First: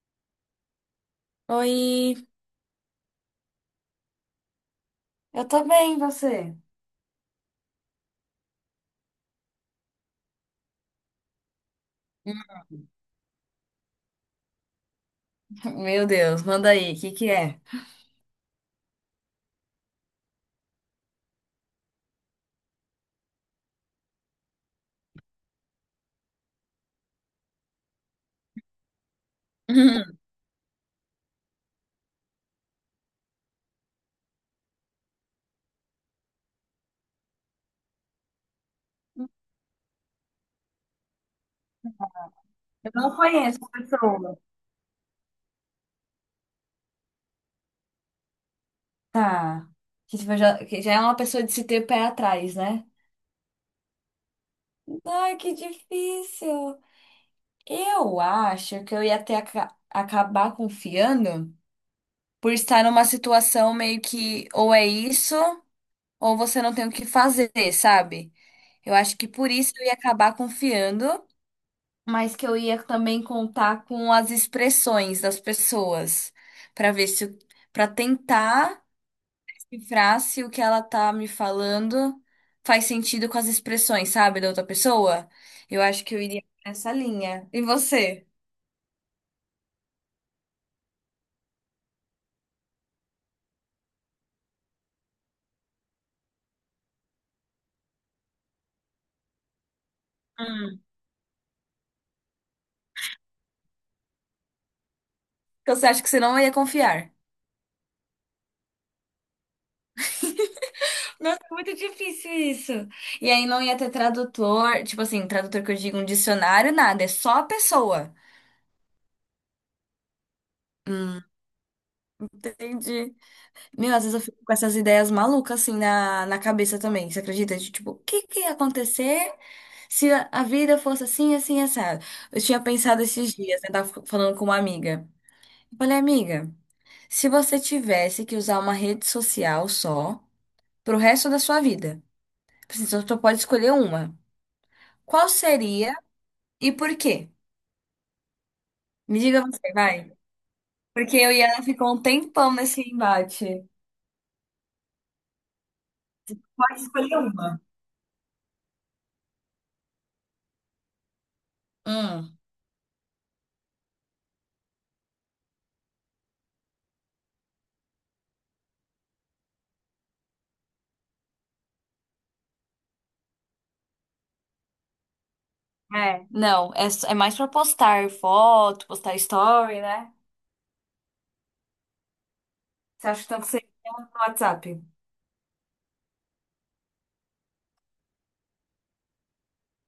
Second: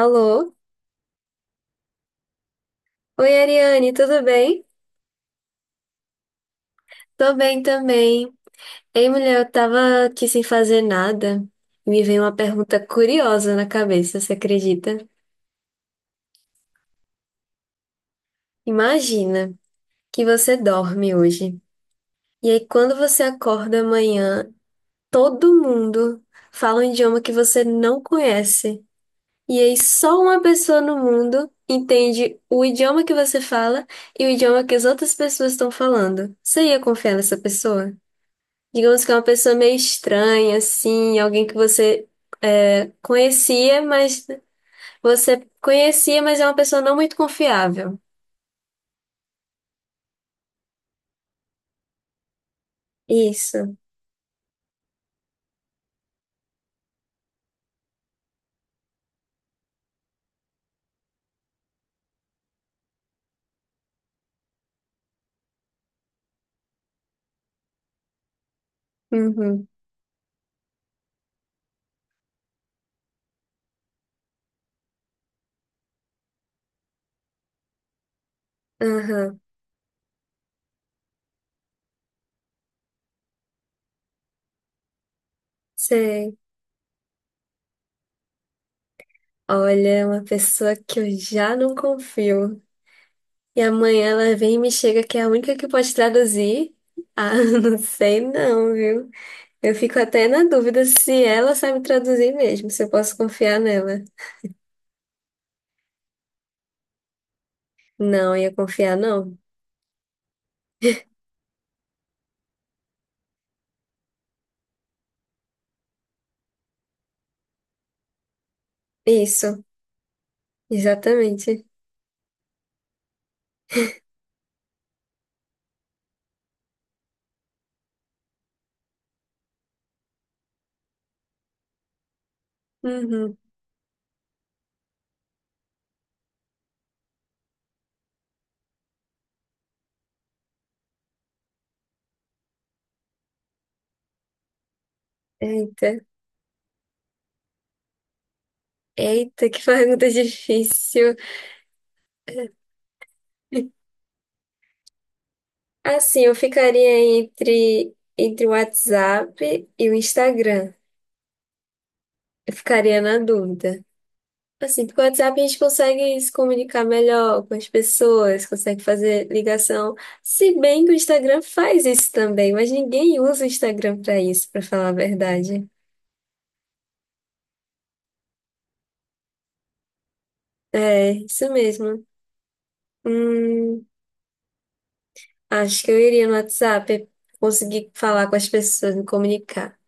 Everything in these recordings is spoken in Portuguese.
Alô? Oi, Oi, Ariane, tudo bem? eu tô bem, e você? Tô bem também. Ei, mulher, eu tava aqui sem fazer nada. Me veio uma pergunta curiosa na cabeça, você acredita? Meu Deus, manda aí, o que que é? Imagina que você dorme hoje. E aí, quando você acorda amanhã, todo mundo fala um idioma que você não conhece. E aí, só uma pessoa no mundo entende o idioma que você fala e o idioma que as outras pessoas estão falando. Você ia confiar nessa pessoa? Digamos que é uma pessoa meio estranha, assim, alguém que você Eu não conheço a conhecia, mas pessoa. você conhecia, mas é uma pessoa não muito confiável. Tá. Que tipo, já, que já é uma pessoa de se ter pé atrás, né? Isso. Ai, que difícil. Eu acho que eu ia até acabar confiando por estar numa situação meio que ou é isso ou você não tem o que fazer, sabe? Eu acho que por Uhum. isso eu ia acabar confiando, mas que eu ia também contar com as expressões das pessoas, para ver se, para tentar Aham. cifrar se o que ela tá me falando faz sentido com as expressões, sabe, da outra pessoa. Eu acho que eu Sei. iria nessa linha. E você? Olha, é uma pessoa que eu já não confio. E amanhã ela vem e me chega que é a única que pode traduzir. Ah, não sei não, viu? Eu fico até na Hum. dúvida se ela sabe traduzir mesmo, se eu posso confiar nela. Então você acha que você não ia confiar? Não, ia confiar não. Muito difícil isso. E aí não ia ter tradutor, tipo assim, tradutor que eu digo um dicionário, nada, é só a pessoa. Isso, Hum, exatamente. entendi. Meu, às vezes eu fico com essas ideias malucas assim na cabeça também. Você acredita? De, tipo, o que que ia acontecer se a vida fosse assim, assim, assado? Eu tinha pensado esses Uhum. dias, né? Tava falando com uma amiga. Eu falei, amiga, se você tivesse que usar uma rede social só pro resto da sua vida, assim, você só pode escolher uma. Qual Eita, seria e por quê? Me diga eita, que você, pergunta vai. difícil. Porque eu e ela ficou um tempão nesse embate. Assim, eu Pode escolher ficaria uma. entre o WhatsApp e o Instagram. Hum. Eu ficaria na dúvida. Assim, porque o WhatsApp a gente consegue se comunicar melhor com as pessoas, consegue fazer ligação. Se bem que o Instagram faz isso também, mas ninguém usa o Instagram para isso, para falar a verdade. É, não, é, é mais pra postar foto, postar story, né? É, isso mesmo. Você acha então que tanto seria Hum, no WhatsApp? acho que eu iria no WhatsApp conseguir falar com as pessoas, me comunicar.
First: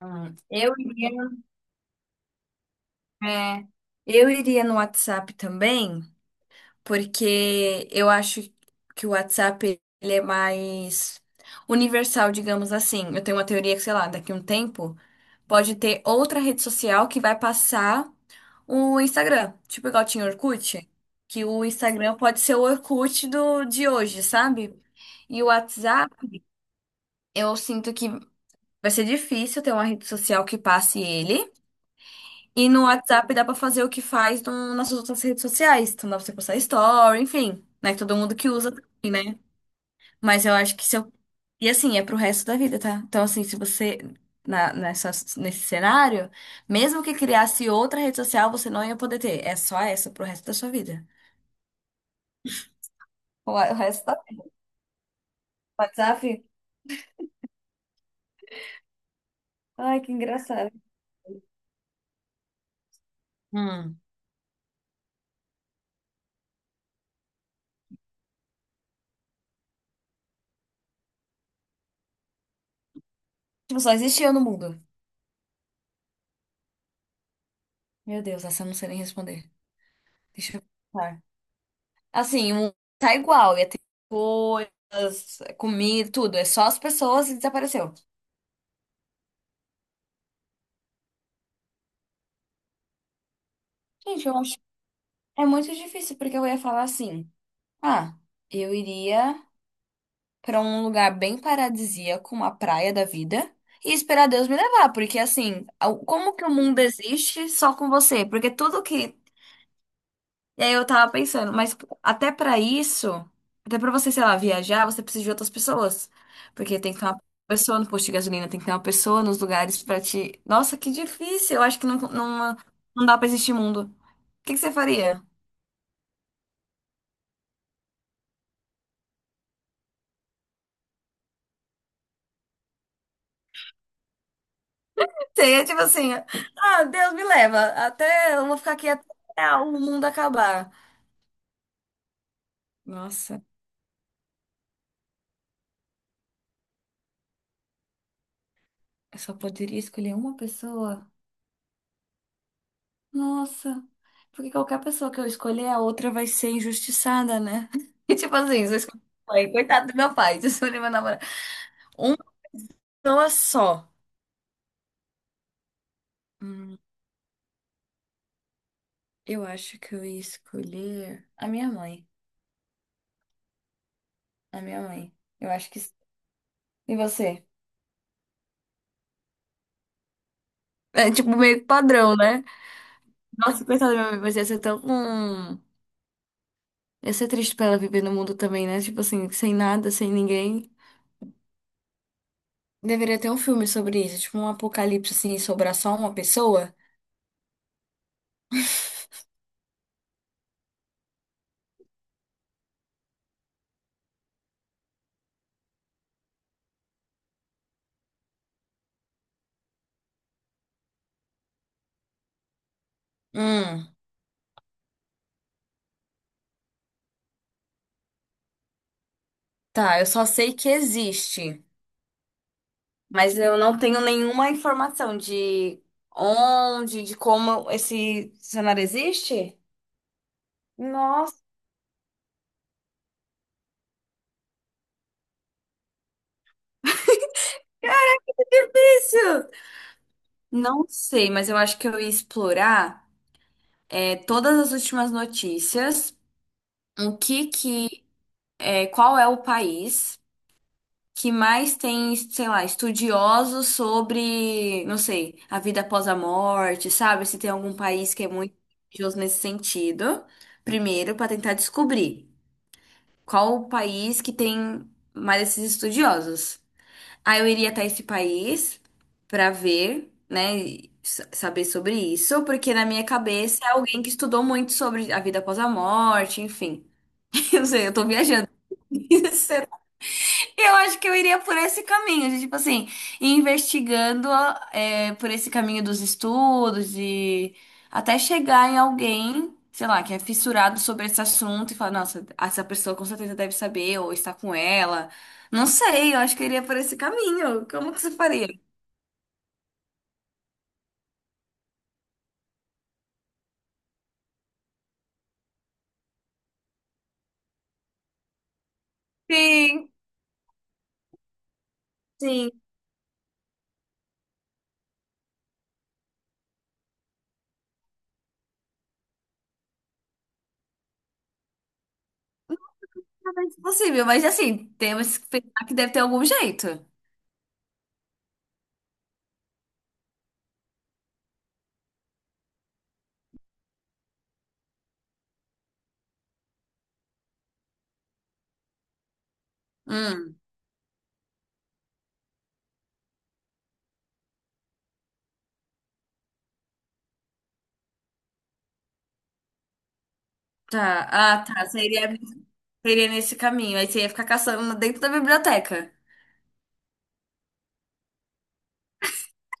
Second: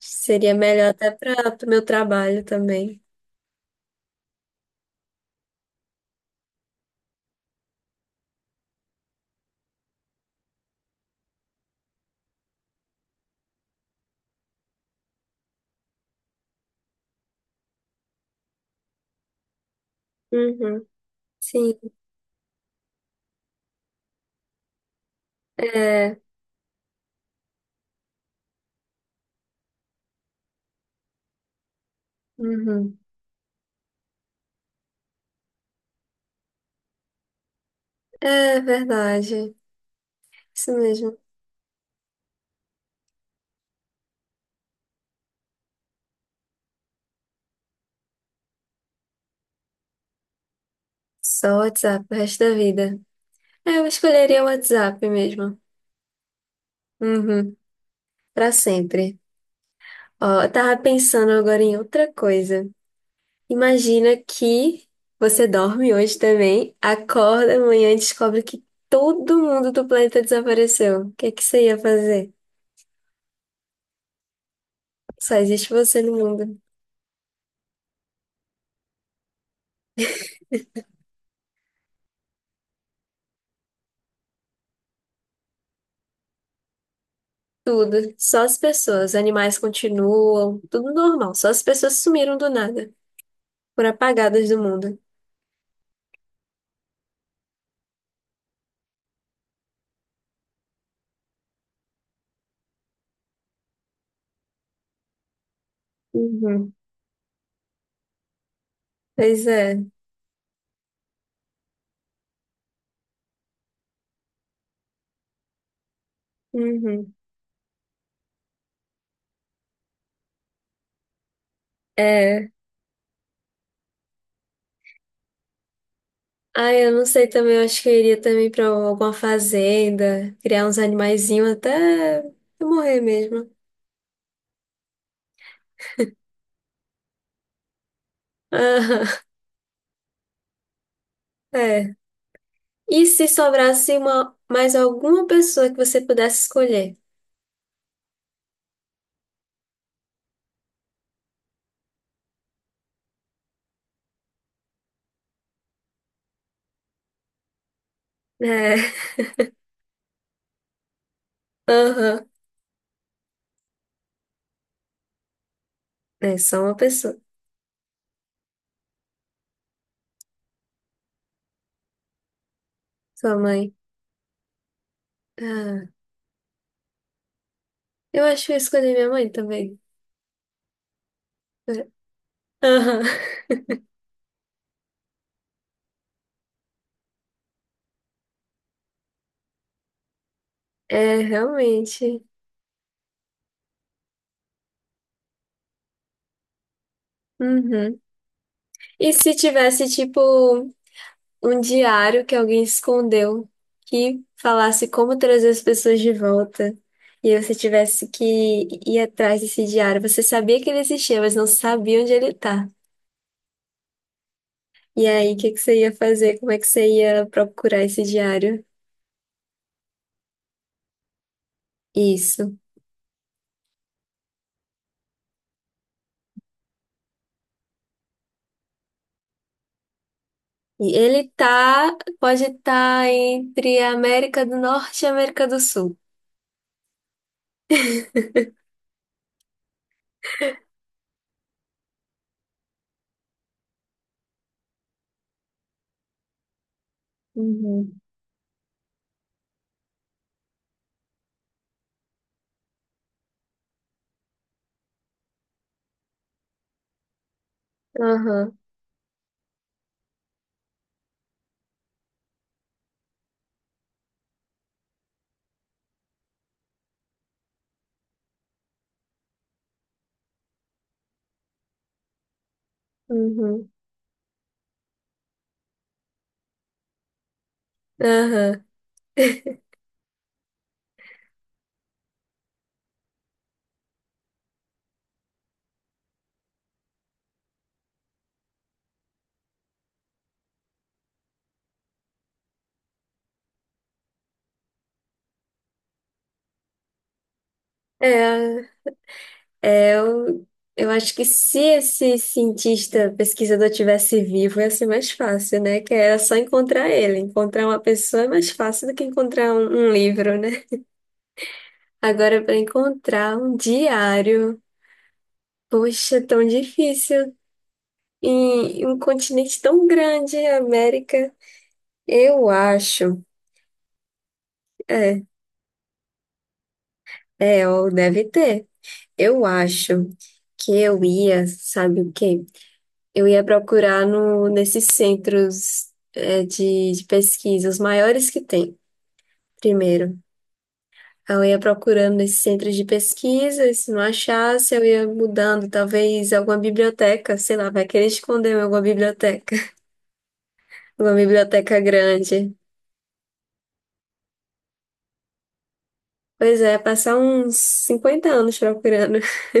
Seria Eu melhor até iria, para o meu trabalho também. é, eu iria no WhatsApp também, porque eu acho que o WhatsApp ele é mais universal, digamos assim. Eu tenho uma teoria que, sei lá, daqui a um tempo pode ter outra rede social que vai passar o Instagram, tipo igual tinha o Uhum. Orkut, que o Sim, Instagram pode ser o Orkut do de hoje, sabe? E o WhatsApp, é. eu sinto que vai ser difícil ter uma rede social que passe ele. E no Uhum. WhatsApp dá pra fazer o que faz nas outras redes sociais. Então dá pra você postar story, enfim, né? Todo mundo que É usa também, né? verdade. Mas eu Isso acho que se eu. mesmo. E assim, é pro resto da vida, tá? Então, assim, se você. Nessa, nesse cenário, mesmo que criasse outra rede social, você não ia poder ter. É só essa pro resto da sua vida. Só WhatsApp o resto da vida. O É, eu resto da escolheria o WhatsApp mesmo. WhatsApp? Uhum. Para sempre. Ai, que Ó, eu engraçado. tava pensando agora em outra coisa. Hum. Imagina que você dorme hoje também, acorda amanhã e descobre que todo mundo do planeta desapareceu. O que é que você ia fazer? Tipo, só existe eu no mundo. Só existe você no mundo. Meu Deus, essa eu não sei nem responder. Deixa eu pensar. Assim, o mundo tá igual, ia ter coisas, comida, tudo. É só as pessoas e desapareceu. Tudo. Só as pessoas. Animais continuam. Tudo normal. Só as pessoas sumiram do nada. Foram Gente, eu apagadas acho. do mundo. É muito difícil, porque eu ia falar assim: ah, eu iria pra um lugar bem paradisíaco, uma praia da vida, e esperar Deus me levar, porque assim, como que o Uhum. mundo existe só com você? Porque tudo que. Pois é. E aí eu tava pensando, mas até pra isso, até pra você, sei lá, viajar, você precisa de outras pessoas. Porque tem que ter Uhum. uma pessoa no posto de gasolina, tem que ter uma pessoa nos lugares pra te. Nossa, que difícil! Eu acho que não, É. não, não dá pra existir mundo. O que que você faria? Ah, eu não sei também. Eu acho que eu iria também pra alguma fazenda. Criar uns animaizinhos até eu morrer mesmo. Seria tipo assim, ah, Deus me leva, até eu vou ficar aqui até Aham. o mundo acabar. É. E se Nossa, sobrasse uma, mais alguma pessoa que você pudesse escolher? eu só poderia escolher uma pessoa. Nossa, porque qualquer pessoa que eu escolher, a outra vai ser injustiçada, né? E tipo assim, se É, eu escolher meu pai, coitado do meu pai, se eu escolher meu namorado. Uma aham. pessoa só. É só uma Hum, pessoa. eu acho que eu ia escolher a minha mãe. Sua mãe. A minha mãe. Eu acho que Ah, sim. E você? eu acho que eu escolhi minha mãe também. É tipo meio que É, padrão, né? aham. Nossa, coitada da minha mãe, mas ia ser tão. Ia ser triste pra ela viver no mundo também, né? Tipo assim, sem nada, sem ninguém. É, realmente. Deveria ter um filme sobre isso, tipo um apocalipse assim, e sobrar só uma pessoa. Uhum. E se tivesse, tipo, um diário que alguém escondeu que falasse como trazer as pessoas de volta? E você tivesse que ir atrás desse diário. Você sabia que ele existia, mas não sabia onde ele tá. Hum. E aí, o que que você ia fazer? Como é que você ia procurar esse diário? Tá, eu só sei que existe, Isso. mas eu não tenho nenhuma informação de onde, de como esse cenário existe. E ele Nossa, tá, pode estar entre a América do Norte e a América do Sul. que difícil! Não sei, mas eu acho que eu ia explorar, é, todas as últimas notícias, o que Uhum. que, é, qual é o país que mais tem, sei lá, estudiosos sobre, não sei, a vida após a morte, sabe? Se tem algum país que é Aham, muito religioso nesse sentido, primeiro para tentar descobrir qual o país que tem mais esses estudiosos. Aí eu iria até esse país para ver, né, e saber sobre isso, porque na minha cabeça é uhum, alguém que estudou muito sobre a vida após a morte, enfim. Eu não sei, eu tô viajando. aham. Eu acho que eu iria por esse caminho, de, tipo assim, ir investigando, é, por esse caminho dos estudos e até chegar em alguém, sei lá, que é fissurado sobre esse assunto e falar, nossa, essa pessoa com certeza deve saber ou está com ela. Não sei, eu acho que eu iria por esse caminho. Como que você faria? É, é, eu acho que se esse cientista, pesquisador tivesse vivo, ia ser mais fácil, né? Que era só encontrar ele. Encontrar uma pessoa é mais fácil do que encontrar um, Sim, um livro, né? Agora, sim, para encontrar um diário. Poxa, é tão difícil. E um continente tão grande, a América. Eu acho. talvez possível, mas assim, temos É, que pensar que deve ter algum jeito. é, ó, deve ter. Eu acho que eu ia, sabe o quê? Eu ia procurar no, nesses centros de pesquisa, os maiores que tem, primeiro. Hum, Eu ia procurando nesses centros de pesquisa, e se não achasse, eu ia mudando, talvez alguma biblioteca, sei lá, vai querer esconder em alguma biblioteca, tá. alguma Ah, tá. biblioteca Seria, grande. seria nesse caminho. Aí você ia ficar caçando dentro da biblioteca. Pois é, passar uns 50 anos procurando.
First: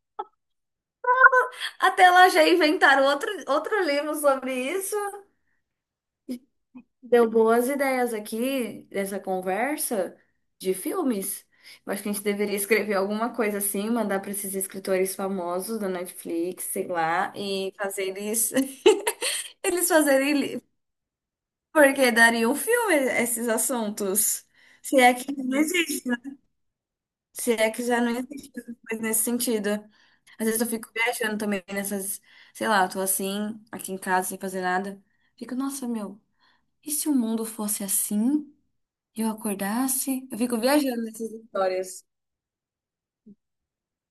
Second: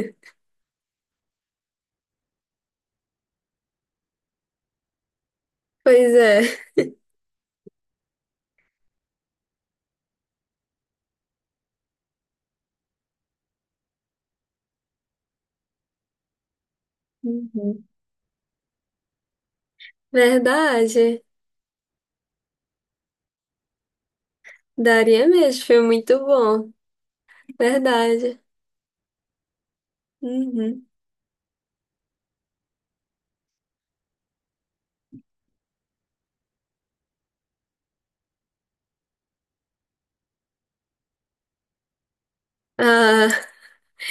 Até lá já inventaram outro, outro livro sobre isso. Pois é. Deu boas ideias aqui dessa conversa de filmes. Eu acho que a gente deveria escrever alguma coisa assim, mandar para esses escritores famosos da Netflix, sei lá, e Uhum. fazer eles, eles fazerem, Verdade. porque daria um filme esses assuntos. Se é Daria que mesmo, foi existe. muito bom. Se é que já não Verdade. existe coisa nesse sentido. Às vezes eu Uhum. fico viajando também nessas, sei lá, eu tô assim, aqui em casa, sem fazer nada. Fico, nossa, meu, e se o mundo fosse assim? Eu acordasse? Eu fico viajando nessas histórias. Ah,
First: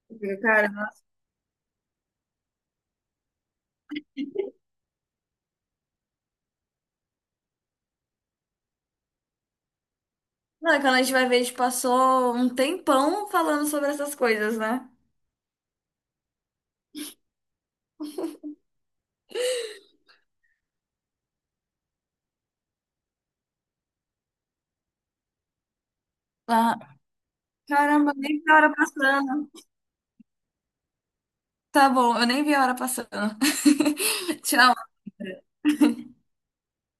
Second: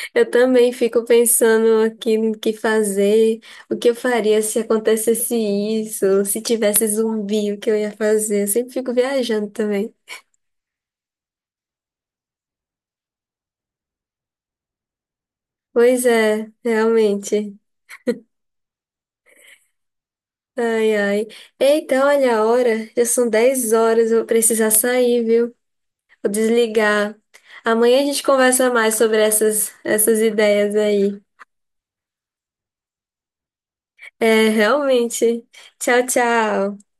Eu eu fico, cara, também fico pensando aqui no que fazer, o que eu faria se acontecesse isso, se tivesse zumbi, o que eu ia fazer. Eu sempre fico viajando também. não, é quando a gente vai ver, a gente passou um tempão falando sobre essas coisas, né? Pois é, realmente. Ai, ai. Eita, olha a hora, já são 10 horas, eu vou precisar sair, viu? Vou Ah, desligar. Amanhã a caramba, gente nem vi a conversa hora mais sobre passando. Essas ideias aí. Tá bom, eu nem vi a hora passando. É, Tchau. realmente. Tchau, tchau.